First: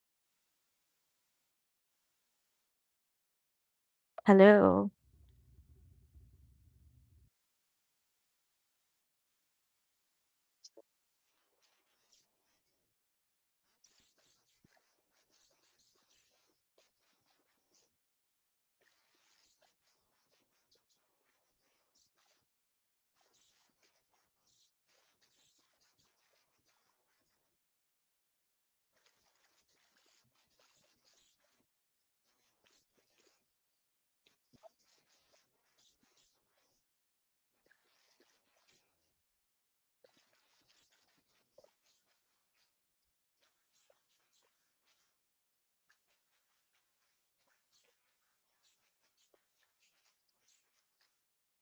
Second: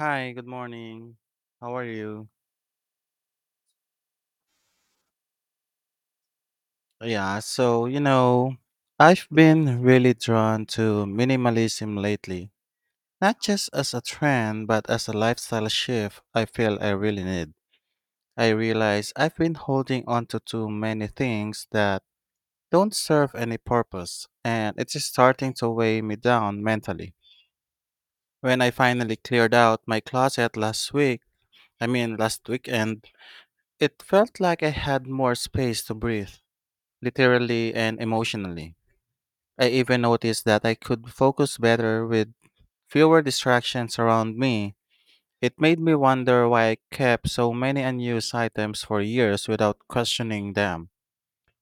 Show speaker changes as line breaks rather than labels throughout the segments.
Hi, good morning. How are you?
Hello.
Yeah, so, you know, I've been really drawn to minimalism lately, not just as a trend, but as a lifestyle shift I feel I really need. I realize I've been holding on to too many things that don't serve any purpose, and it's starting to weigh me down mentally. When I finally cleared out my closet last week, last weekend, it felt like I had more space to breathe, literally and emotionally. I even noticed that I could focus better with fewer distractions around me. It made me wonder why I kept so many unused items for years without questioning them.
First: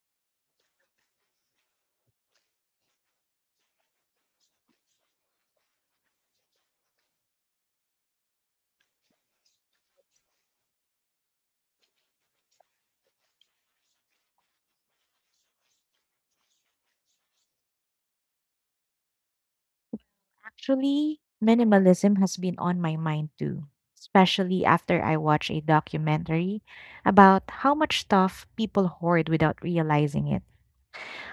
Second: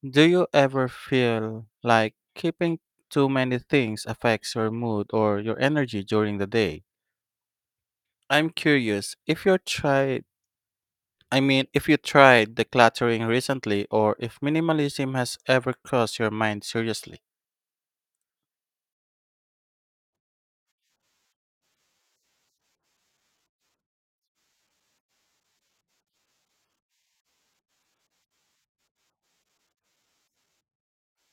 Do you ever feel like keeping too many things affects your mood or your energy during the day? I'm curious if you tried, if you tried decluttering recently or if minimalism has ever crossed your mind seriously.
Actually, minimalism has been on my mind too, especially after I watched a documentary about how much stuff people hoard without realizing it.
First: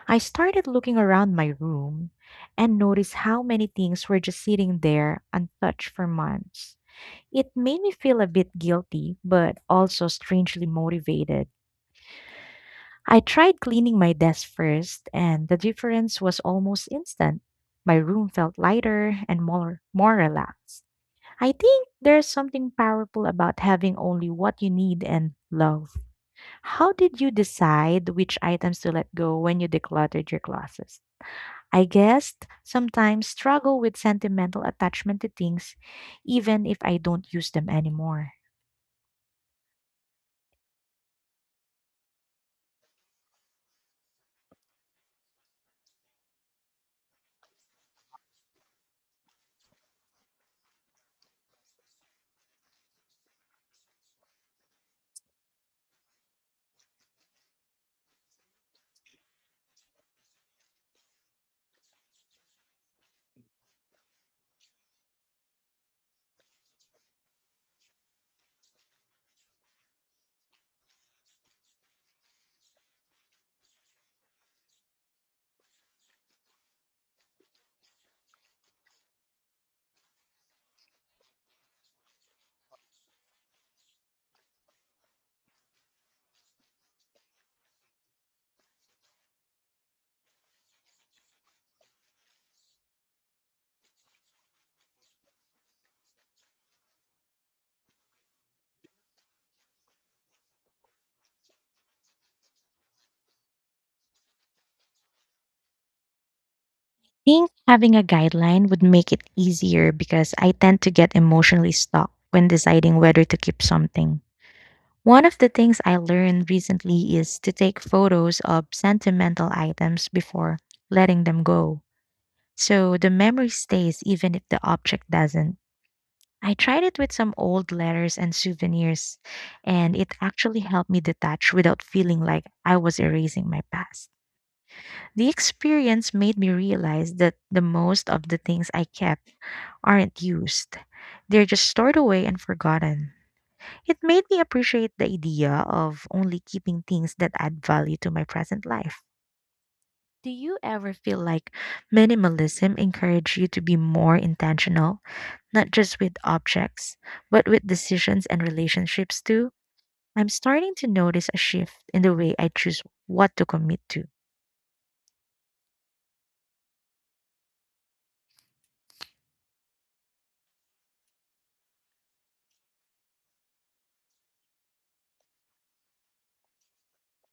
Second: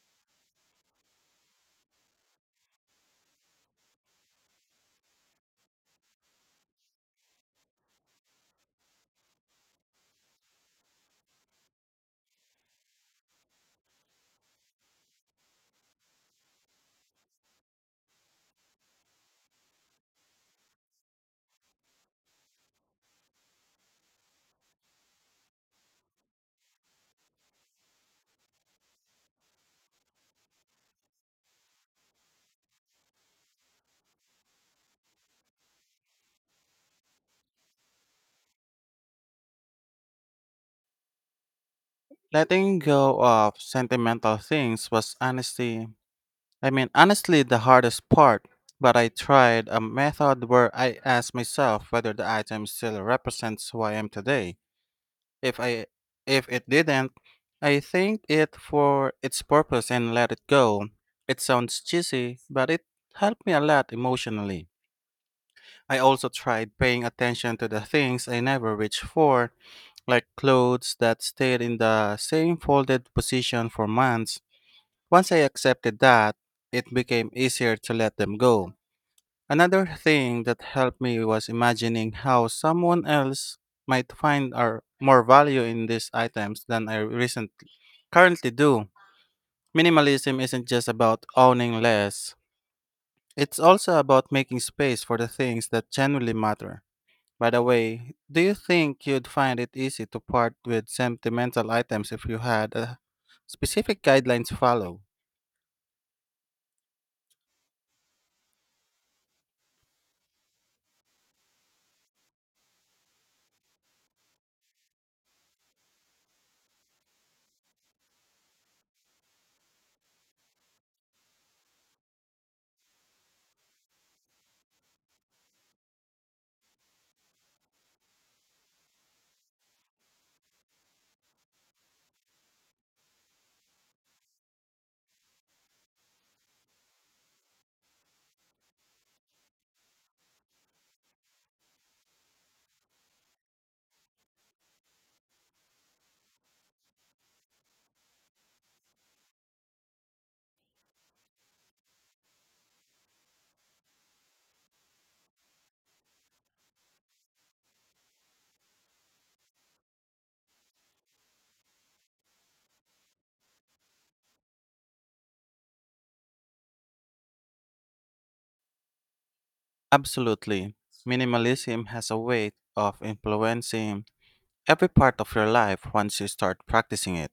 I started looking around my room and noticed how many things were just sitting there untouched for months. It made me feel a bit guilty, but also strangely motivated. I tried cleaning my desk first, and the difference was almost instant. My room felt lighter and more relaxed. I think there's something powerful about having only what you need and love. How did you decide which items to let go when you decluttered your closets? I guess sometimes struggle with sentimental attachment to things even if I don't use them anymore.
Letting go of sentimental things was honestly, the hardest part. But I tried a method where I asked myself whether the item still represents who I am today. If I, if it didn't, I thanked it for its purpose and let it go. It sounds cheesy, but it helped me a lot emotionally. I also tried paying attention to the things I never reached for, like clothes that stayed in the same folded position for months. Once I accepted that, it became easier to let them go. Another thing that helped me was imagining how someone else might find or more value in these items than I recently currently do. Minimalism isn't just about owning less. It's also about making space for the things that genuinely matter. By the way, do you think you'd find it easy to part with sentimental items if you had a specific guidelines to follow?
Think having a guideline would make it easier because I tend to get emotionally stuck when deciding whether to keep something. One of the things I learned recently is to take photos of sentimental items before letting them go, so the memory stays even if the object doesn't. I tried it with some old letters and souvenirs, and it actually helped me detach without feeling like I was erasing my past. The experience made me realize that the most of the things I kept aren't used. They're just stored away and forgotten. It made me appreciate the idea of only keeping things that add value to my present life. Do you ever feel like minimalism encouraged you to be more intentional, not just with objects, but with decisions and relationships too? I'm starting to notice a shift in the way I choose what to commit to.
Absolutely. Minimalism has a way of influencing every part of your life once you start practicing it.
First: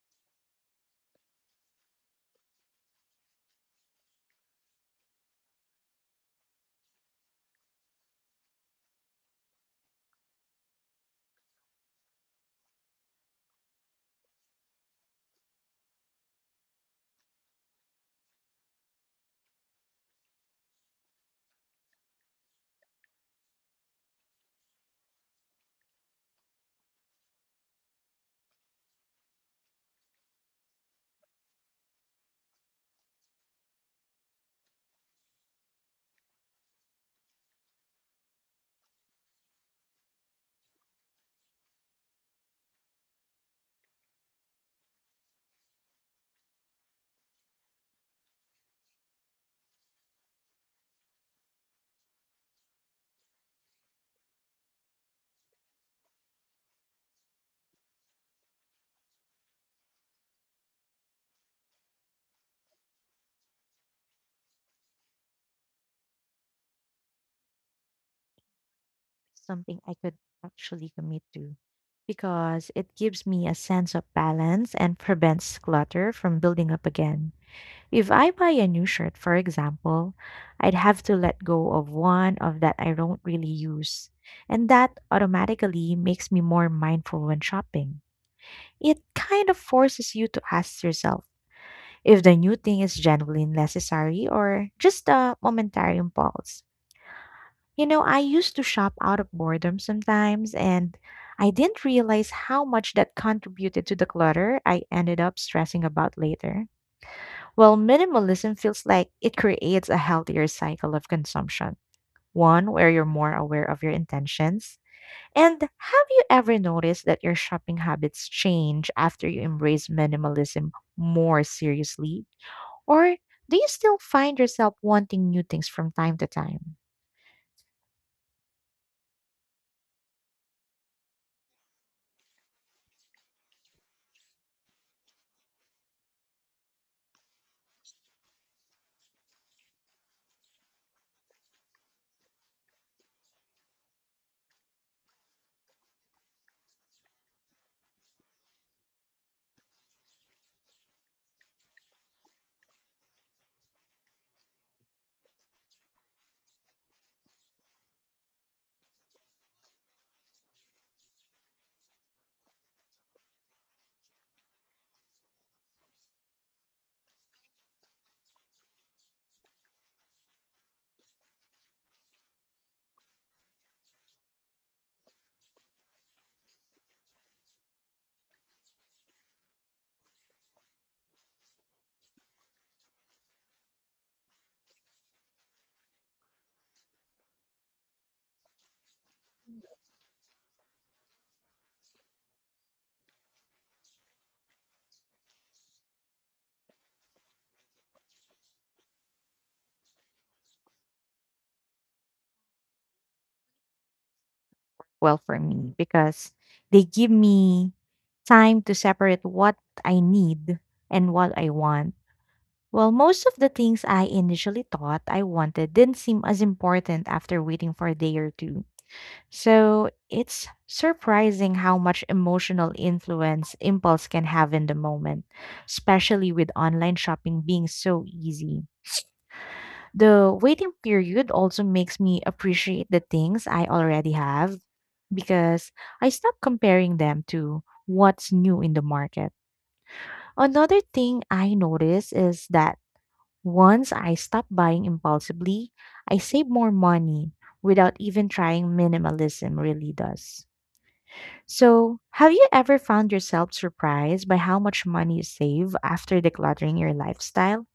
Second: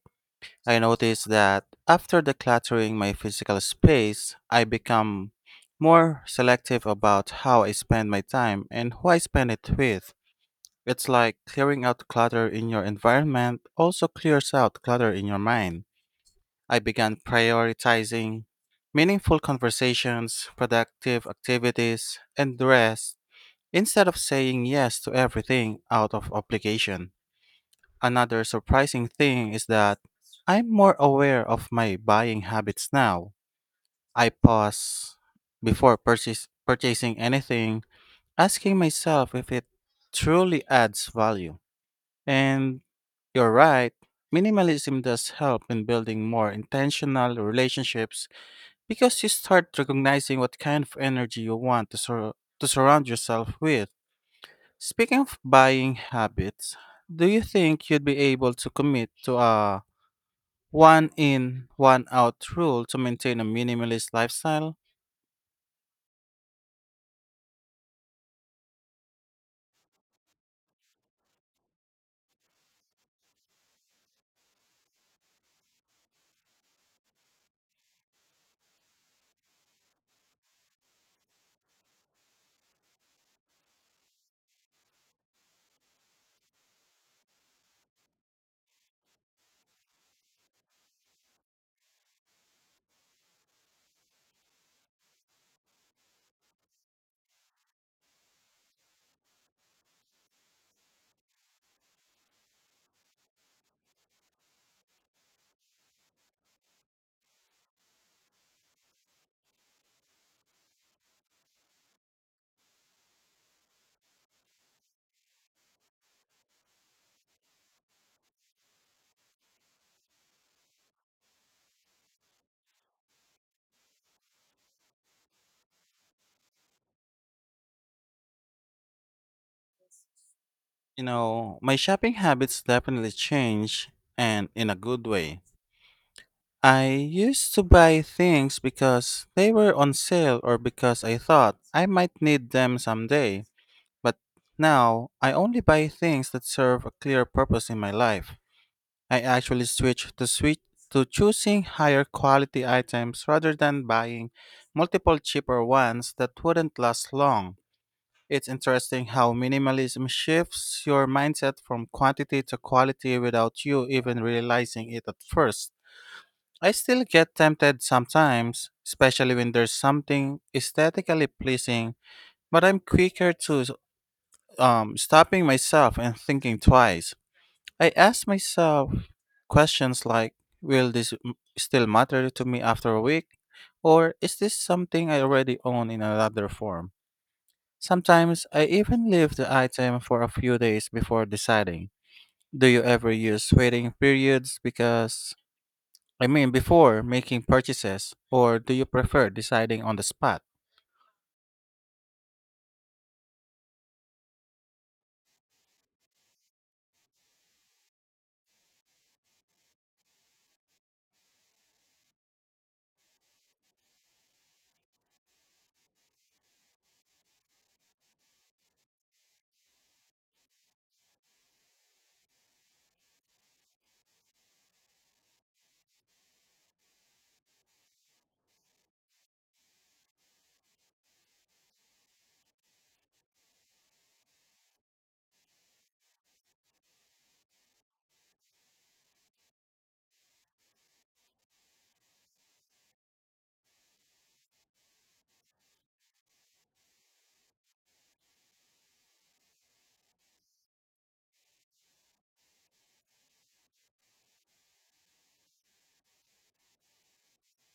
I noticed that after decluttering my physical space, I become more selective about how I spend my time and who I spend it with. It's like clearing out clutter in your environment also clears out clutter in your mind. I began prioritizing meaningful conversations, productive activities, and rest instead of saying yes to everything out of obligation. Another surprising thing is that I'm more aware of my buying habits now. I pause before purchasing anything, asking myself if it truly adds value. And You're right. Minimalism does help in building more intentional relationships because you start recognizing what kind of energy you want to surround yourself with. Speaking of buying habits, do you think you'd be able to commit to a one in, one out rule to maintain a minimalist lifestyle?
Something I could actually commit to, because it gives me a sense of balance and prevents clutter from building up again. If I buy a new shirt, for example, I'd have to let go of one of that I don't really use. And that automatically makes me more mindful when shopping. It kind of forces you to ask yourself if the new thing is genuinely necessary or just a momentary impulse. You know, I used to shop out of boredom sometimes, and I didn't realize how much that contributed to the clutter I ended up stressing about later. Well, minimalism feels like it creates a healthier cycle of consumption, one where you're more aware of your intentions. And have you ever noticed that your shopping habits change after you embrace minimalism more seriously? Or do you still find yourself wanting new things from time to time?
You know, my shopping habits definitely change and in a good way. I used to buy things because they were on sale or because I thought I might need them someday, but now I only buy things that serve a clear purpose in my life. I actually switch to choosing higher quality items rather than buying multiple cheaper ones that wouldn't last long. It's interesting how minimalism shifts your mindset from quantity to quality without you even realizing it at first. I still get tempted sometimes, especially when there's something aesthetically pleasing, but I'm quicker to stopping myself and thinking twice. I ask myself questions like, will this still matter to me after a week? Or is this something I already own in another form? Sometimes I even leave the item for a few days before deciding. Do you ever use waiting periods because, before making purchases, or do you prefer deciding on the spot?
Well, for me, because they give me time to separate what I need and what I want. Well, most of the things I initially thought I wanted didn't seem as important after waiting for a day or two. So it's surprising how much emotional influence impulse can have in the moment, especially with online shopping being so easy. The waiting period also makes me appreciate the things I already have, because I stop comparing them to what's new in the market. Another thing I notice is that once I stop buying impulsively, I save more money without even trying. Minimalism really does. So, have you ever found yourself surprised by how much money you save after decluttering your lifestyle?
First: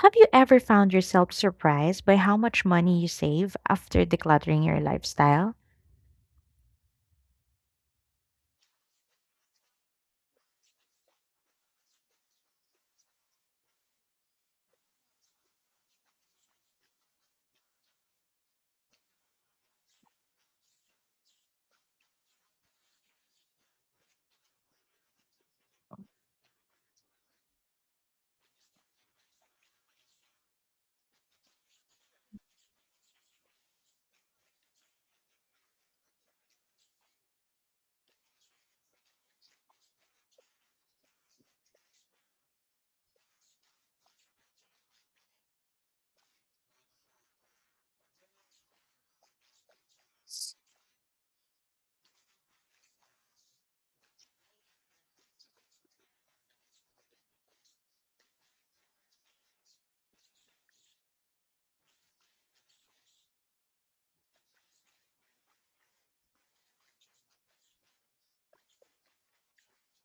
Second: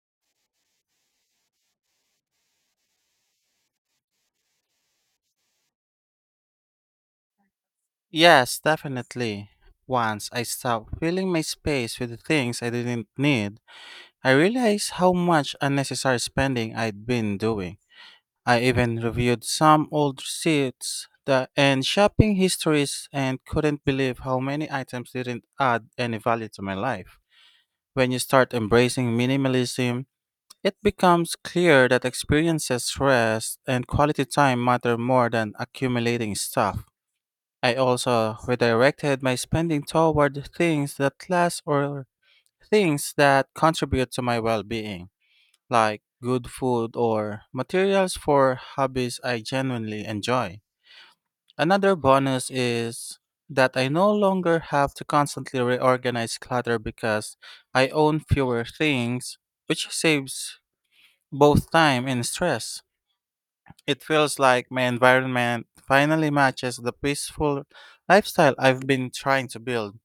Have you ever found yourself surprised by how much money you save after decluttering your lifestyle?
Yes, definitely. Once I stopped filling my space with the things I didn't need, I realized how much unnecessary spending I'd been doing. I even reviewed some old receipts and shopping histories and couldn't believe how many items didn't add any value to my life. When you start embracing minimalism, it becomes clear that experiences, rest, and quality time matter more than accumulating stuff. I also redirected my spending toward things that last or things that contribute to my well being, like good food or materials for hobbies I genuinely enjoy. Another bonus is that I no longer have to constantly reorganize clutter because I own fewer things, which saves both time and stress. It feels like my environment finally matches the peaceful lifestyle I've been trying to build.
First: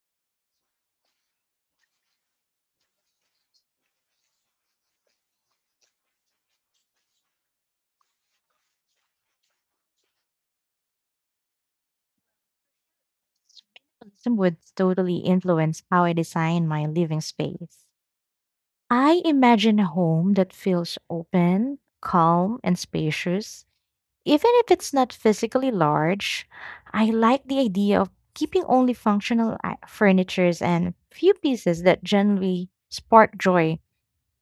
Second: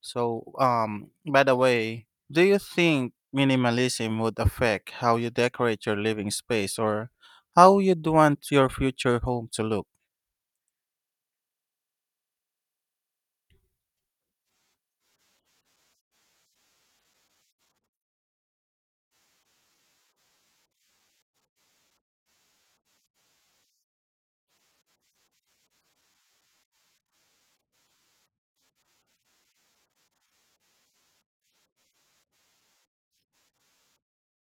So, by the way, do you think minimalism would affect how you decorate your living space or how you'd want your future home to look?
Some would totally influence how I design my living space. I imagine a home that feels open, calm, and spacious. Even if it's not physically large, I like the idea of keeping only functional furnitures and few pieces that generally spark joy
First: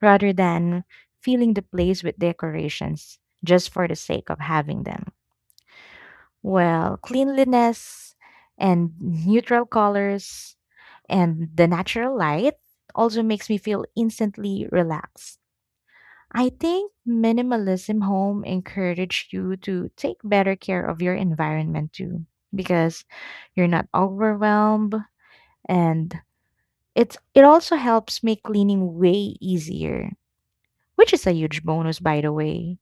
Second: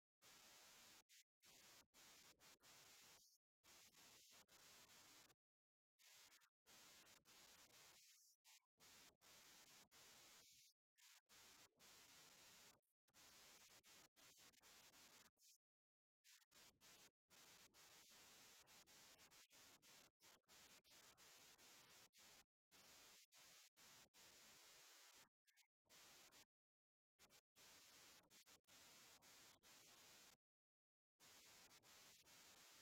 rather than filling the place with decorations just for the sake of having them. Well, cleanliness and neutral colors and the natural light also makes me feel instantly relaxed. I think minimalism home encourage you to take better care of your environment too, because you're not overwhelmed, and it also helps make cleaning way easier, which is a huge bonus, by the way.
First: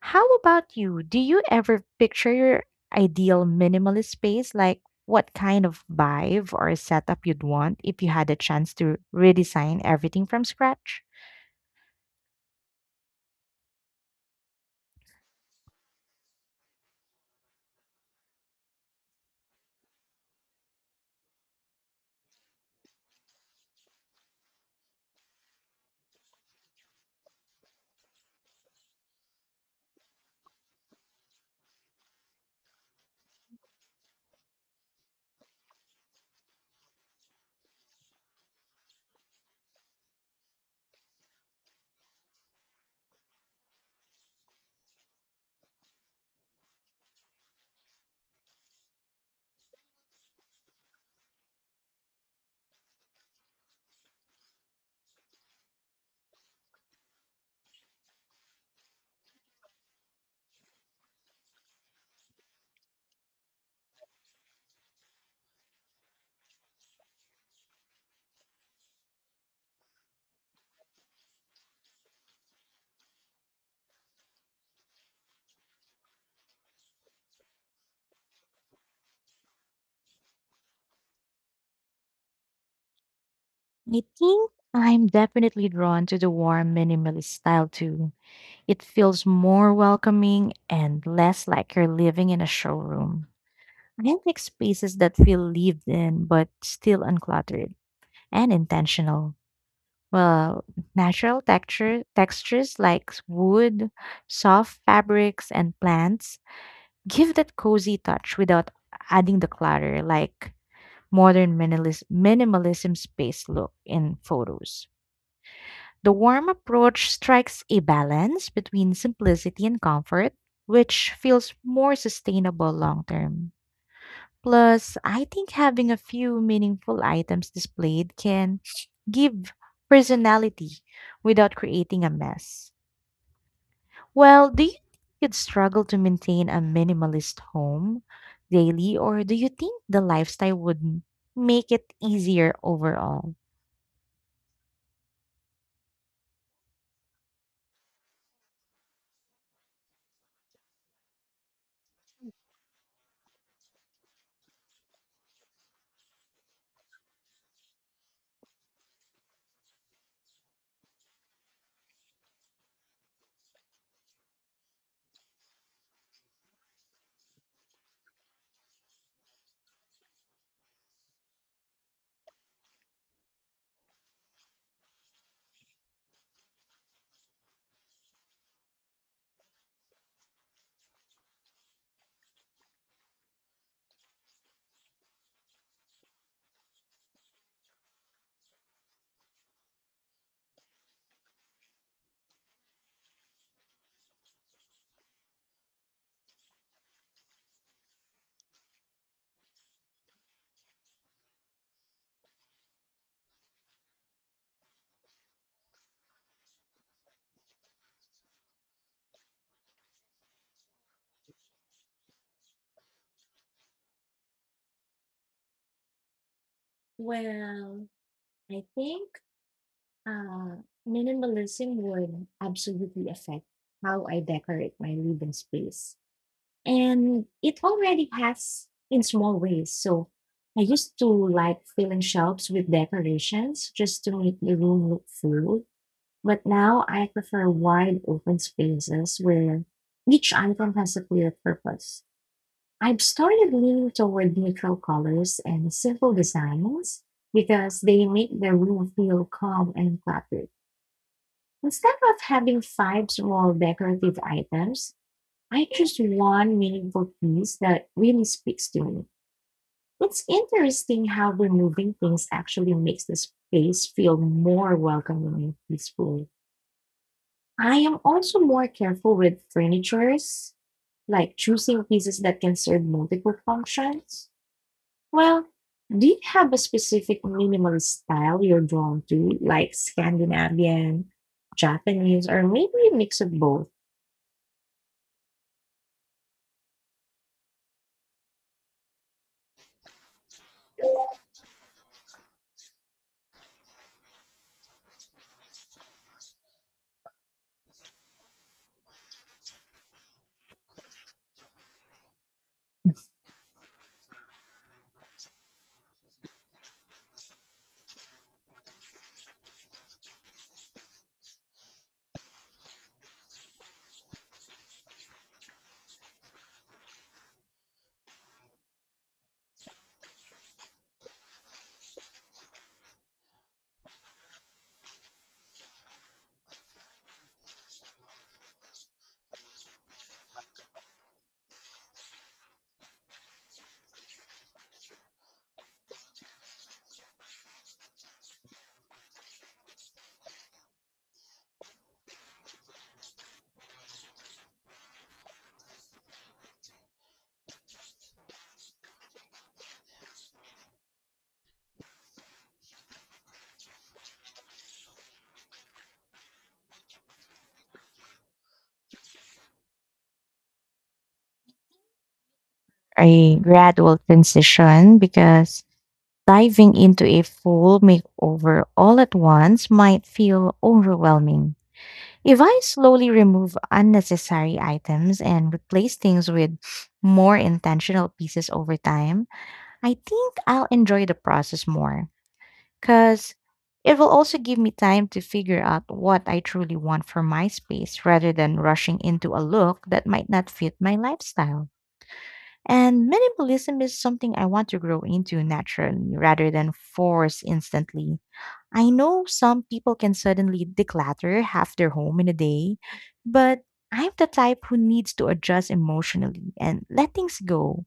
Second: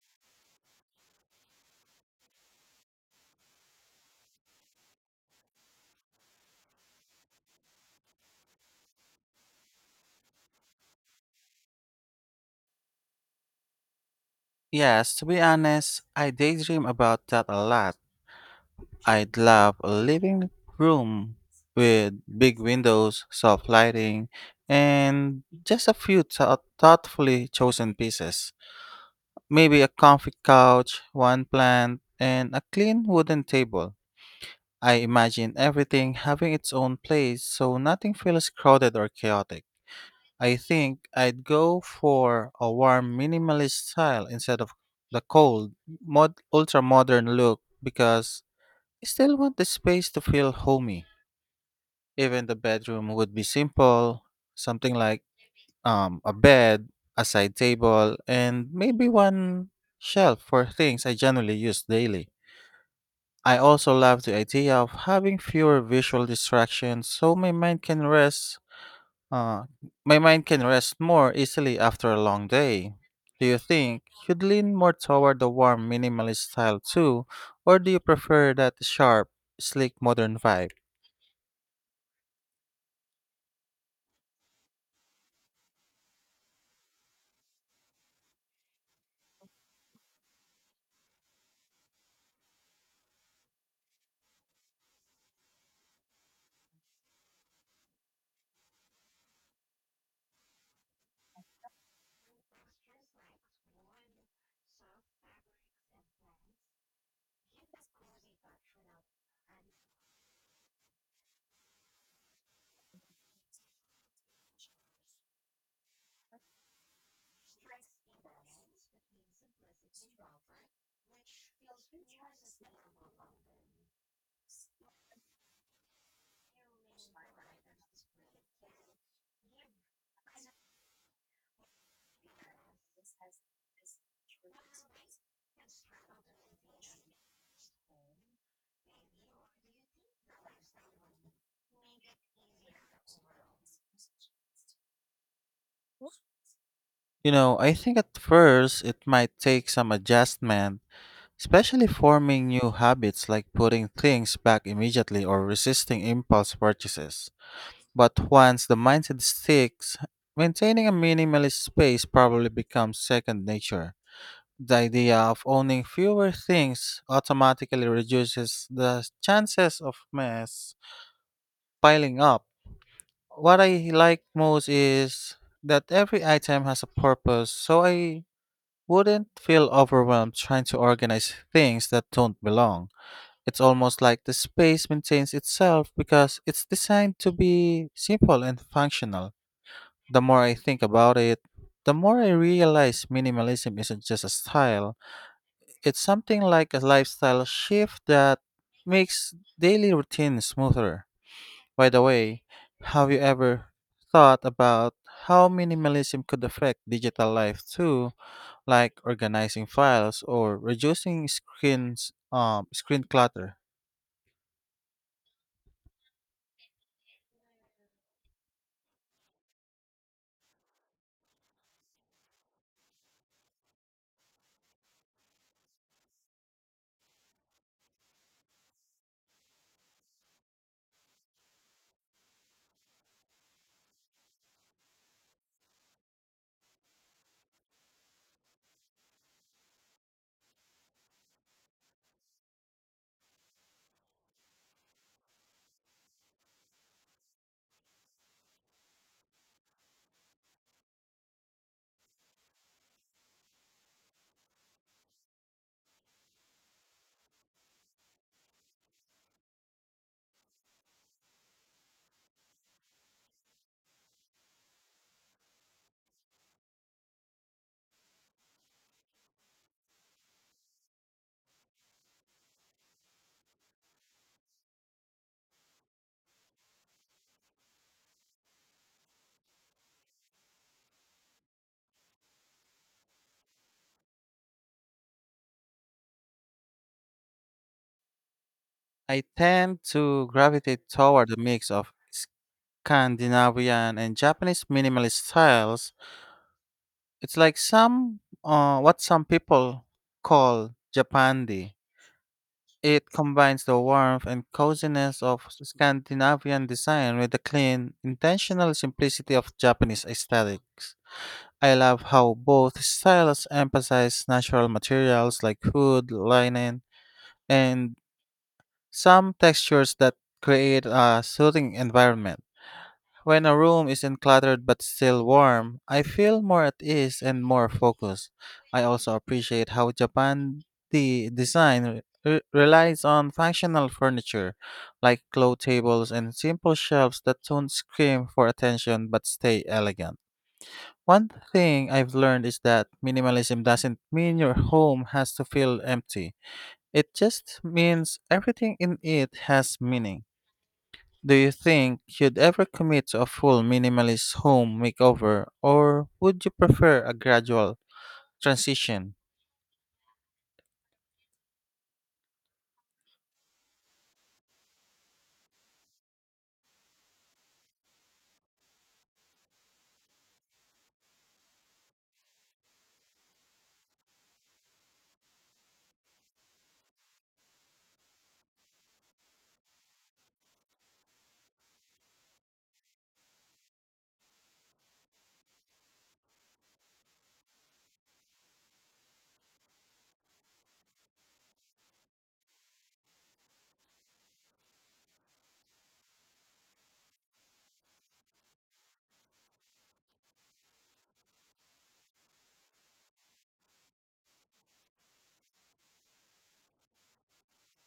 How about you? Do you ever picture your ideal minimalist space? Like, what kind of vibe or setup you'd want if you had a chance to redesign everything from scratch?
Yes, to be honest, I daydream about that a lot. I'd love a living room with big windows, soft lighting, and just a few thoughtfully chosen pieces. Maybe a comfy couch, one plant, and a clean wooden table. I imagine everything having its own place so nothing feels crowded or chaotic. I think I'd go for a warm minimalist style instead of the cold, ultra modern look because I still want the space to feel homey. Even the bedroom would be simple, something like a bed, a side table, and maybe one shelf for things I generally use daily. I also love the idea of having fewer visual distractions so uh, my mind can rest more easily after a long day. Do you think you'd lean more toward the warm minimalist style too, or do you prefer that sharp, sleek modern vibe?
I think I'm definitely drawn to the warm minimalist style too. It feels more welcoming and less like you're living in a showroom. I like spaces that feel lived in but still uncluttered and intentional. Well, natural textures like wood, soft fabrics, and plants give that cozy touch without adding the clutter like modern minimalism space look in photos. The warm approach strikes a balance between simplicity and comfort, which feels more sustainable long term. Plus, I think having a few meaningful items displayed can give personality without creating a mess. Well, do you think you'd struggle to maintain a minimalist home daily, or do you think the lifestyle would make it easier overall?
You know, I think at first it might take some adjustment, especially forming new habits like putting things back immediately or resisting impulse purchases. But once the mindset sticks, maintaining a minimalist space probably becomes second nature. The idea of owning fewer things automatically reduces the chances of mess piling up. What I like most is that every item has a purpose, so I wouldn't feel overwhelmed trying to organize things that don't belong. It's almost like the space maintains itself because it's designed to be simple and functional. The more I think about it, the more I realize minimalism isn't just a style, it's something like a lifestyle shift that makes daily routine smoother. By the way, have you ever thought about how minimalism could affect digital life too, like organizing files or reducing screen clutter?
Well, I think uh, minimalism would absolutely affect how I decorate my living space. And it already has in small ways. So I used to like filling shelves with decorations just to make the room look full. But now I prefer wide open spaces where each item has a clear purpose. I've started leaning toward neutral colors and simple designs because they make the room feel calm and cluttered. Instead of having five small decorative items, I choose one meaningful piece that really speaks to me. It's interesting how removing things actually makes the space feel more welcoming and peaceful. I am also more careful with furnitures, like choosing pieces that can serve multiple functions. Well, do you have a specific minimalist style you're drawn to, like Scandinavian, Japanese, or maybe a mix of both?
I tend to gravitate toward a mix of Scandinavian and Japanese minimalist styles. It's like some what some people call Japandi. It combines the warmth and coziness of Scandinavian design with the clean, intentional simplicity of Japanese aesthetics. I love how both styles emphasize natural materials like wood, linen, and some textures that create a soothing environment. When a room isn't cluttered but still warm, I feel more at ease and more focused. I also appreciate how Japan the design relies on functional furniture like low tables and simple shelves that don't scream for attention but stay elegant. One thing I've learned is that minimalism doesn't mean your home has to feel empty. It just means everything in it has meaning. Do you think you'd ever commit to a full minimalist home makeover, or would you prefer a gradual transition?
A gradual transition, because diving into a full makeover all at once might feel overwhelming. If I slowly remove unnecessary items and replace things with more intentional pieces over time, I think I'll enjoy the process more, because it will also give me time to figure out what I truly want for my space rather than rushing into a look that might not fit my lifestyle. And minimalism is something I want to grow into naturally rather than force instantly. I know some people can suddenly declutter half their home in a day, but I'm the type who needs to adjust emotionally and let things go.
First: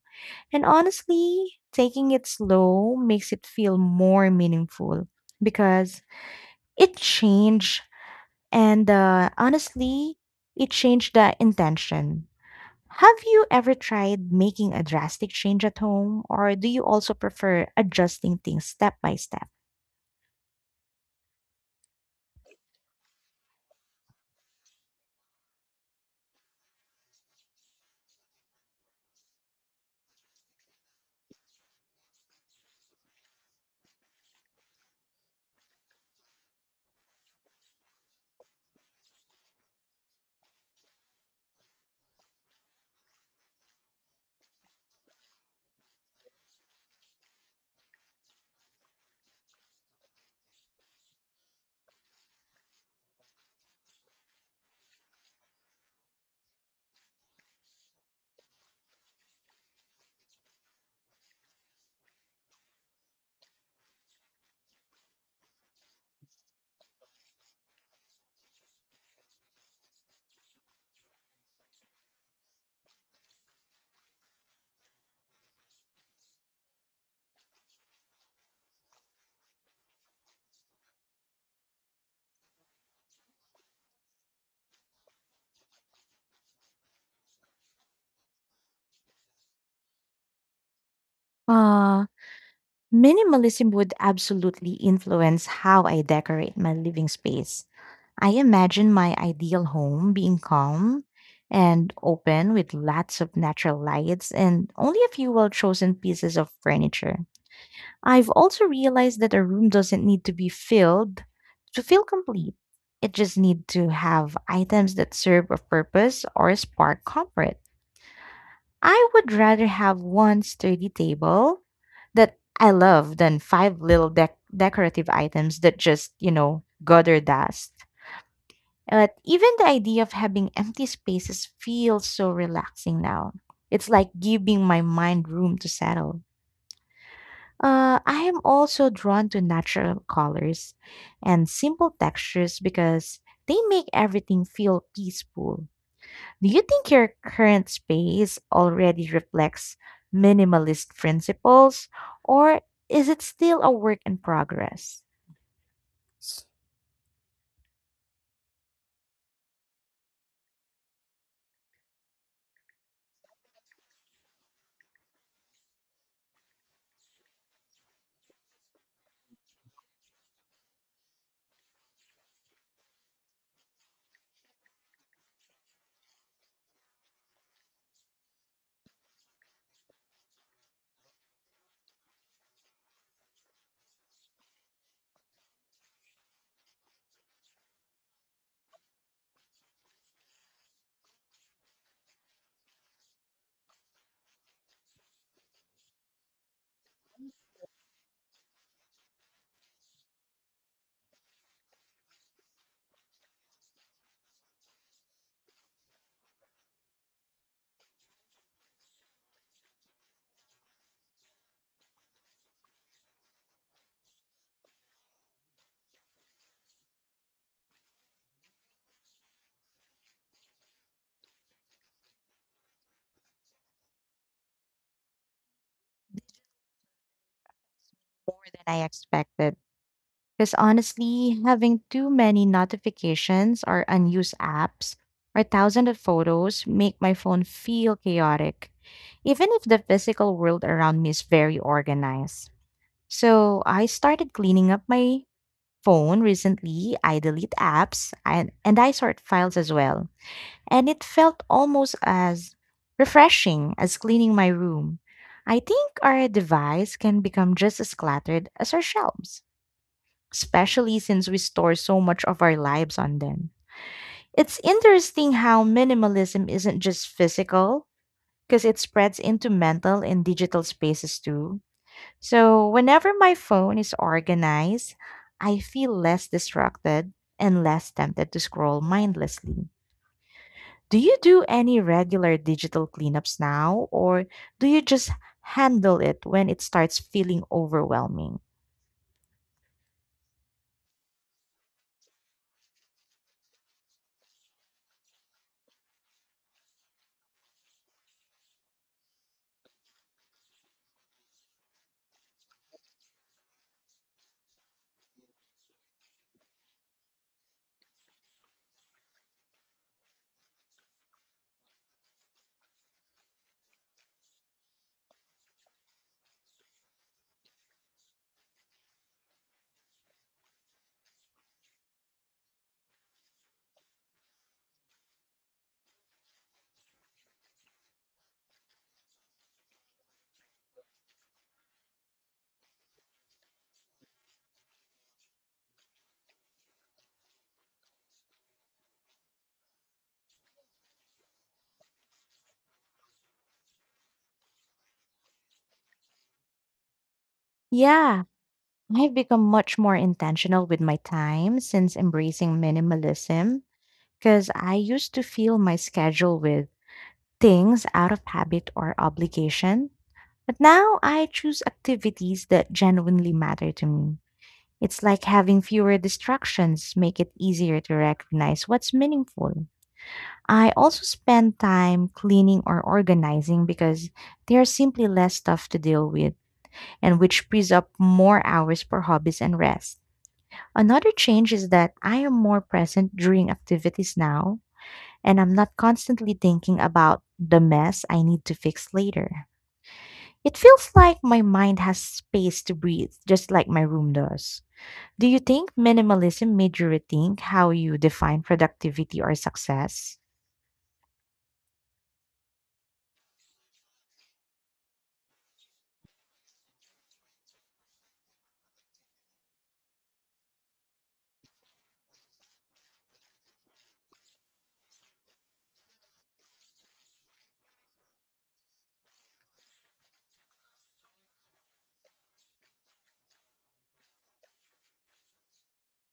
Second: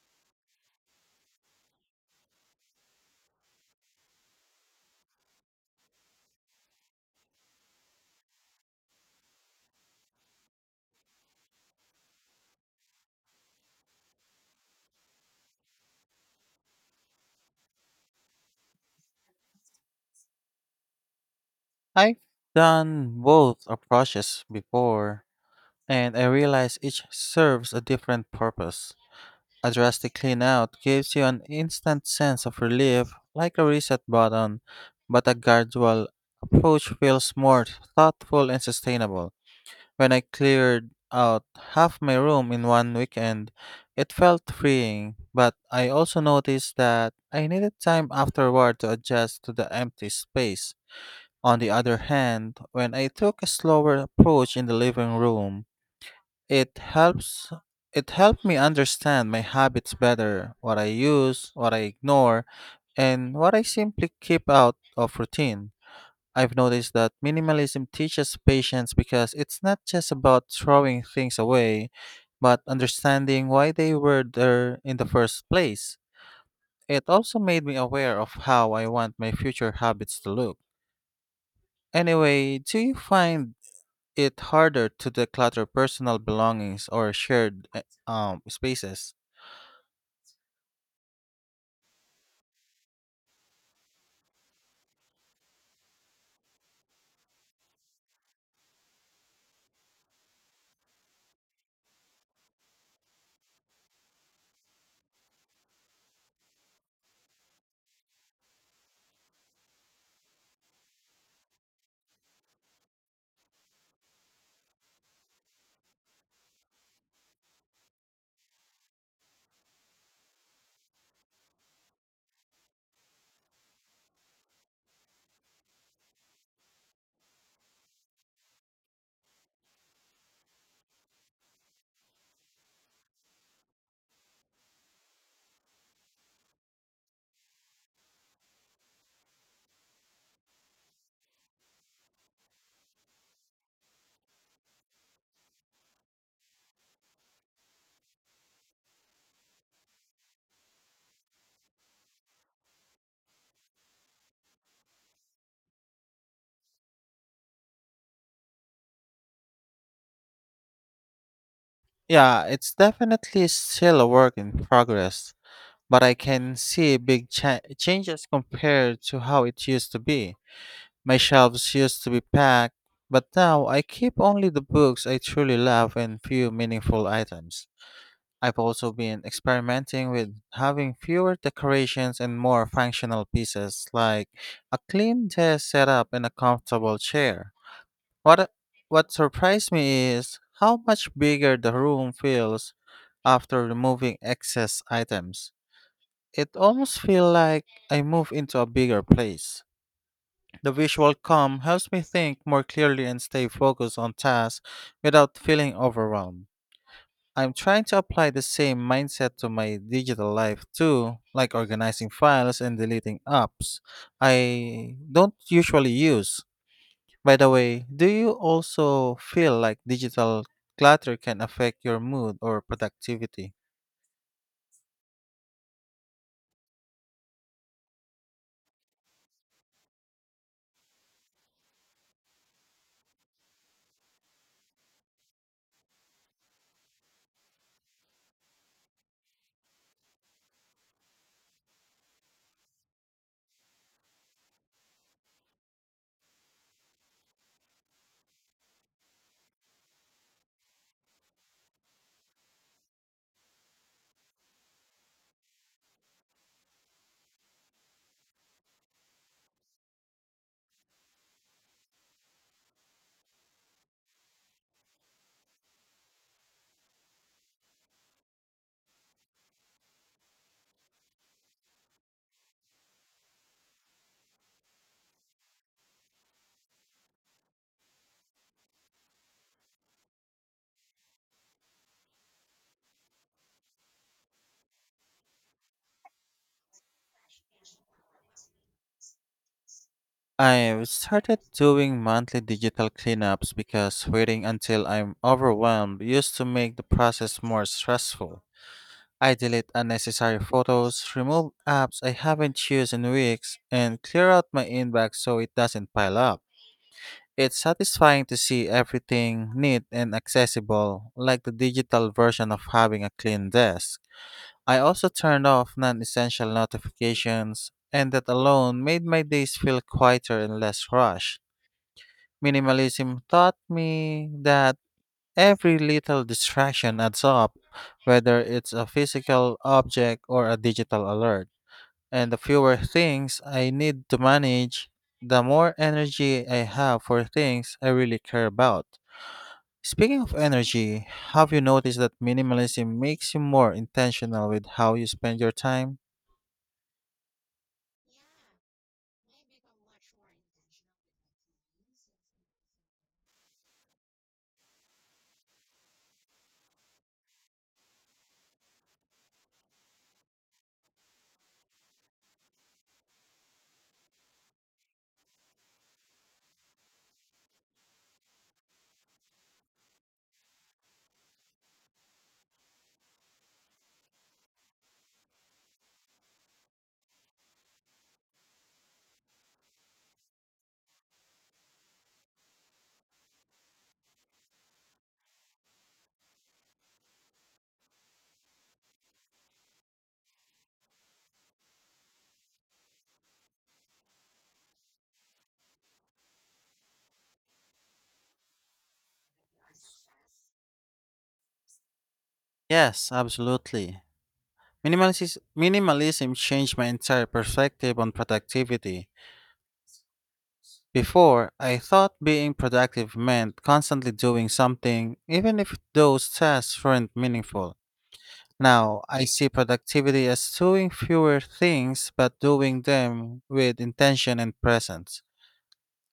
And honestly, taking it slow makes it feel more meaningful, because it changed and honestly, it changed the intention. Have you ever tried making a drastic change at home, or do you also prefer adjusting things step by step?
I've done both approaches before, and I realize each serves a different purpose. A drastic clean out gives you an instant sense of relief, like a reset button, but a gradual approach feels more thoughtful and sustainable. When I cleared out half my room in one weekend, it felt freeing, but I also noticed that I needed time afterward to adjust to the empty space. On the other hand, when I took a slower approach in the living room, it helps it helped me understand my habits better, what I use, what I ignore, and what I simply keep out of routine. I've noticed that minimalism teaches patience because it's not just about throwing things away, but understanding why they were there in the first place. It also made me aware of how I want my future habits to look. Anyway, do you find it harder to declutter personal belongings or shared spaces?
Uh, Minimalism would absolutely influence how I decorate my living space. I imagine my ideal home being calm and open with lots of natural lights and only a few well chosen pieces of furniture. I've also realized that a room doesn't need to be filled to feel complete. It just needs to have items that serve a purpose or spark comfort. I would rather have one sturdy table that I love than five little decorative items that just gather dust. But even the idea of having empty spaces feels so relaxing now. It's like giving my mind room to settle. I am also drawn to natural colors and simple textures because they make everything feel peaceful. Do you think your current space already reflects minimalist principles, or is it still a work in progress?
Yeah, it's definitely still a work in progress, but I can see big changes compared to how it used to be. My shelves used to be packed, but now I keep only the books I truly love and few meaningful items. I've also been experimenting with having fewer decorations and more functional pieces like a clean desk setup and a comfortable chair. What uh, what surprised me is how much bigger the room feels after removing excess items. It almost feels like I move into a bigger place. The visual calm helps me think more clearly and stay focused on tasks without feeling overwhelmed. I'm trying to apply the same mindset to my digital life too, like organizing files and deleting apps I don't usually use. By the way, do you also feel like digital clutter can affect your mood or productivity?
More than I expected. Because honestly, having too many notifications or unused apps or thousands of photos make my phone feel chaotic, even if the physical world around me is very organized. So I started cleaning up my phone recently. I delete apps, and I sort files as well. And it felt almost as refreshing as cleaning my room. I think our device can become just as cluttered as our shelves, especially since we store so much of our lives on them. It's interesting how minimalism isn't just physical, because it spreads into mental and digital spaces too. So, whenever my phone is organized, I feel less distracted and less tempted to scroll mindlessly. Do you do any regular digital cleanups now, or do you just handle it when it starts feeling overwhelming?
I've started doing monthly digital cleanups because waiting until I'm overwhelmed used to make the process more stressful. I delete unnecessary photos, remove apps I haven't used in weeks, and clear out my inbox so it doesn't pile up. It's satisfying to see everything neat and accessible, like the digital version of having a clean desk. I also turned off non essential notifications, and that alone made my days feel quieter and less rushed. Minimalism taught me that every little distraction adds up, whether it's a physical object or a digital alert. And the fewer things I need to manage, the more energy I have for things I really care about. Speaking of energy, have you noticed that minimalism makes you more intentional with how you spend your time?
Yeah, I've become much more intentional with my time since embracing minimalism, because I used to fill my schedule with things out of habit or obligation. But now I choose activities that genuinely matter to me. It's like having fewer distractions make it easier to recognize what's meaningful. I also spend time cleaning or organizing because there's simply less stuff to deal with, and which frees up more hours for hobbies and rest. Another change is that I am more present during activities now, and I'm not constantly thinking about the mess I need to fix later. It feels like my mind has space to breathe, just like my room does. Do you think minimalism made you rethink how you define productivity or success?
Yes, absolutely. Minimalism changed my entire perspective on productivity. Before, I thought being productive meant constantly doing something, even if those tasks weren't meaningful. Now, I see productivity as doing fewer things but doing them with intention and presence.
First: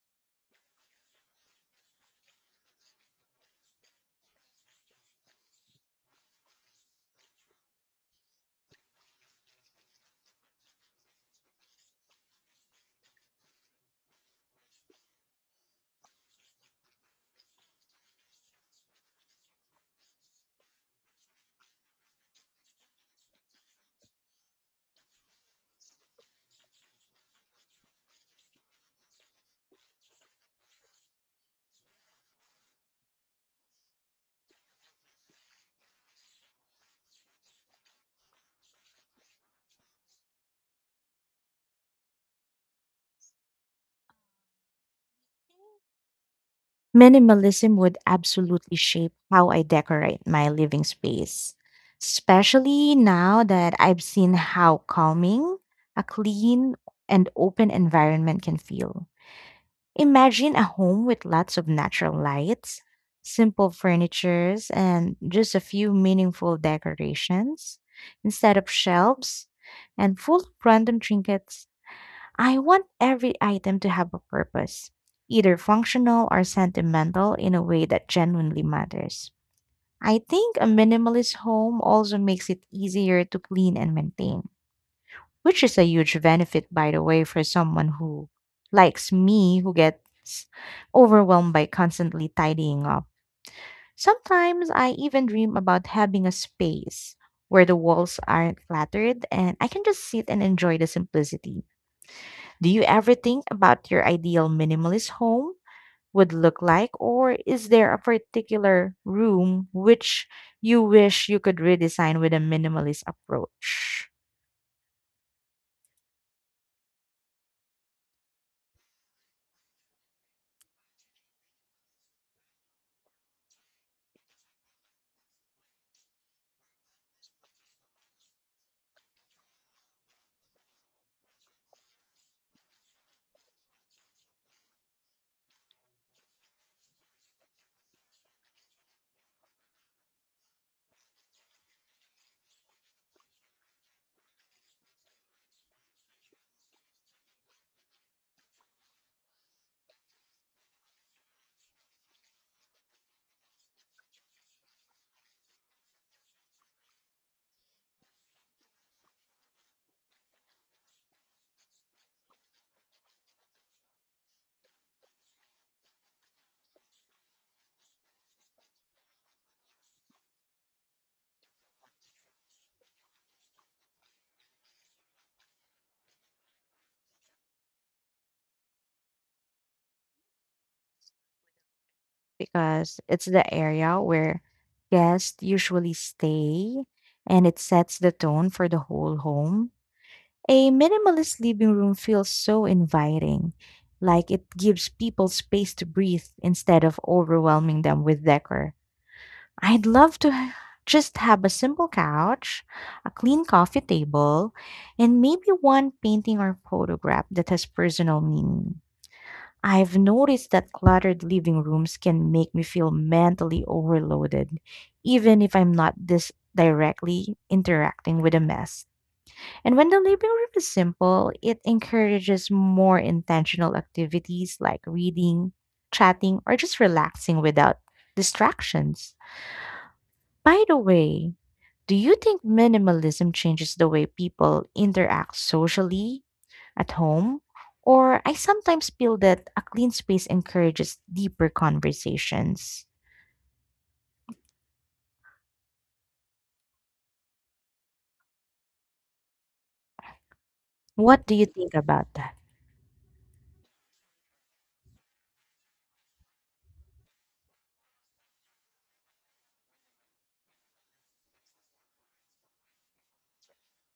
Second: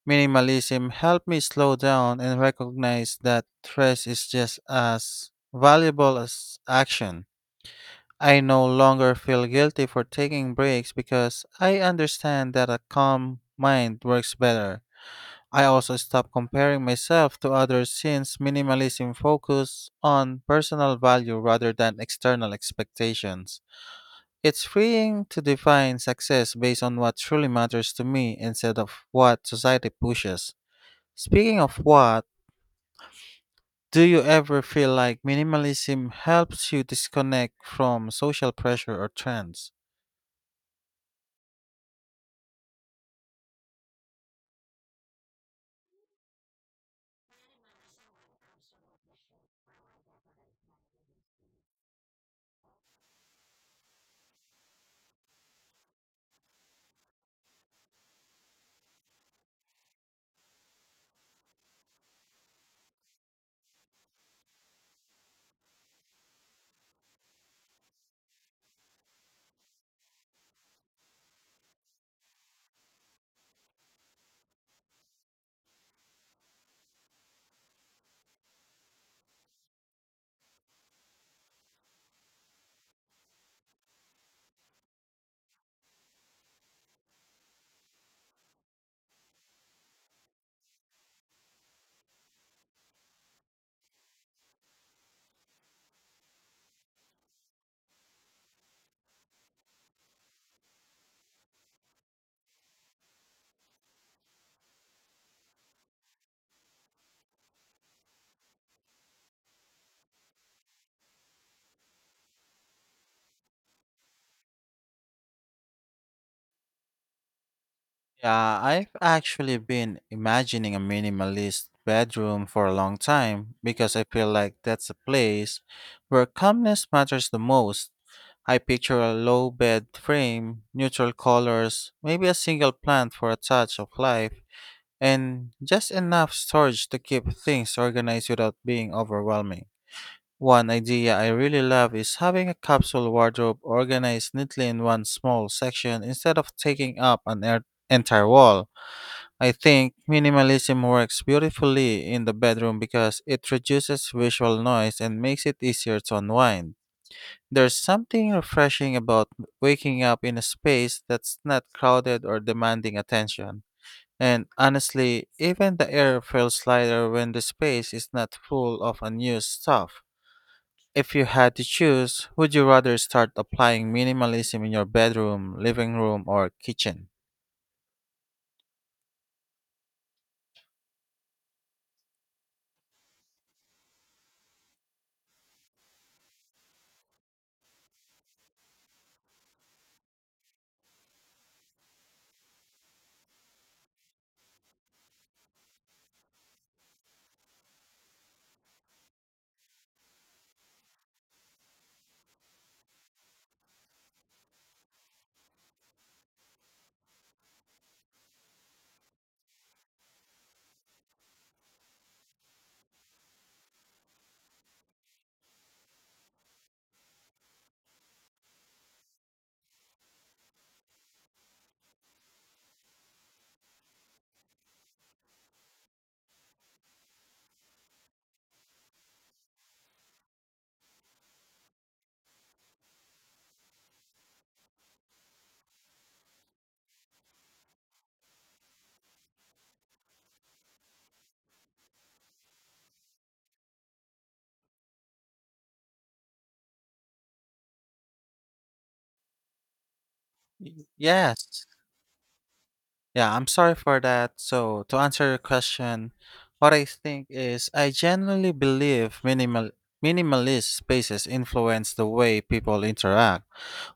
Minimalism helped me slow down and recognize that rest is just as valuable as action. I no longer feel guilty for taking breaks because I understand that a calm mind works better. I also stop comparing myself to others since minimalism focuses on personal value rather than external expectations. It's freeing to define success based on what truly matters to me instead of what society pushes. Speaking of what, do you ever feel like minimalism helps you disconnect from social pressure or trends?
Minimalism would absolutely shape how I decorate my living space, especially now that I've seen how calming a clean and open environment can feel. Imagine a home with lots of natural lights, simple furnitures, and just a few meaningful decorations instead of shelves and full of random trinkets. I want every item to have a purpose, either functional or sentimental in a way that genuinely matters. I think a minimalist home also makes it easier to clean and maintain, which is a huge benefit, by the way, for someone who likes me, who gets overwhelmed by constantly tidying up. Sometimes I even dream about having a space where the walls aren't cluttered and I can just sit and enjoy the simplicity. Do you ever think about your ideal minimalist home would look like, or is there a particular room which you wish you could redesign with a minimalist approach?
Yeah, I've actually been imagining a minimalist bedroom for a long time because I feel like that's a place where calmness matters the most. I picture a low bed frame, neutral colors, maybe a single plant for a touch of life, and just enough storage to keep things organized without being overwhelming. One idea I really love is having a capsule wardrobe organized neatly in one small section instead of taking up an entire wall. I think minimalism works beautifully in the bedroom because it reduces visual noise and makes it easier to unwind. There's something refreshing about waking up in a space that's not crowded or demanding attention. And honestly, even the air feels lighter when the space is not full of unused stuff. If you had to choose, would you rather start applying minimalism in your bedroom, living room, or kitchen?
Because it's the area where guests usually stay and it sets the tone for the whole home. A minimalist living room feels so inviting, like it gives people space to breathe instead of overwhelming them with decor. I'd love to just have a simple couch, a clean coffee table, and maybe one painting or photograph that has personal meaning. I've noticed that cluttered living rooms can make me feel mentally overloaded, even if I'm not this directly interacting with a mess. And when the living room is simple, it encourages more intentional activities like reading, chatting, or just relaxing without distractions. By the way, do you think minimalism changes the way people interact socially at home, or I sometimes feel that a clean space encourages deeper conversations. What do you
Yes.
think about that
Yeah, I'm sorry for that. So, to answer your question, what I think is I genuinely believe minimalist spaces influence the way people interact.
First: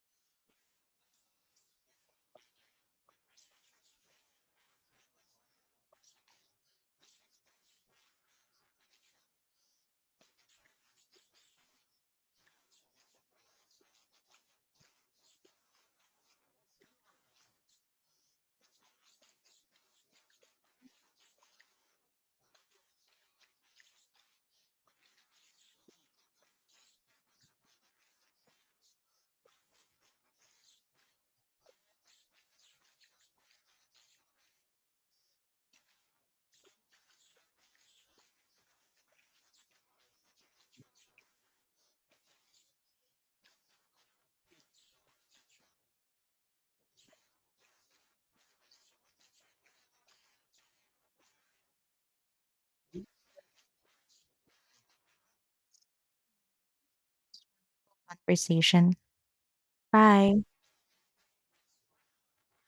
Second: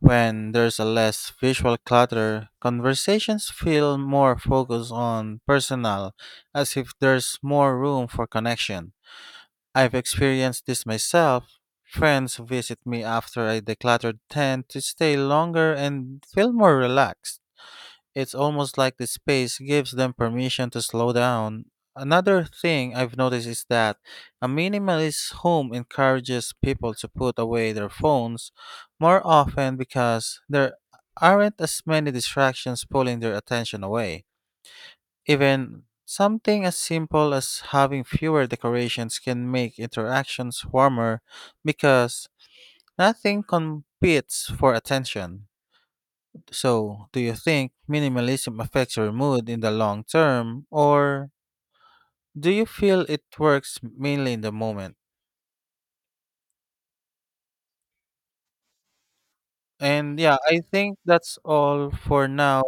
When there's a less visual clutter, conversations feel more focused on personal, as if there's more room for connection. I've experienced this myself. Friends who visit me after I decluttered tend to stay longer and feel more relaxed. It's almost like the space gives them permission to slow down. Another thing I've noticed is that a minimalist home encourages people to put away their phones more often because there aren't as many distractions pulling their attention away. Even something as simple as having fewer decorations can make interactions warmer because nothing competes for attention. So, do you think minimalism affects your mood in the long term, or do you feel it works mainly in the moment?
conversation?
And yeah,
Bye.
I think that's all for now.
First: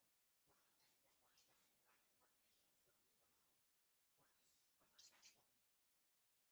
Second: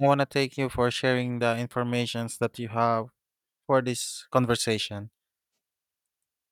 I want to thank you for sharing the informations that you have for this conversation.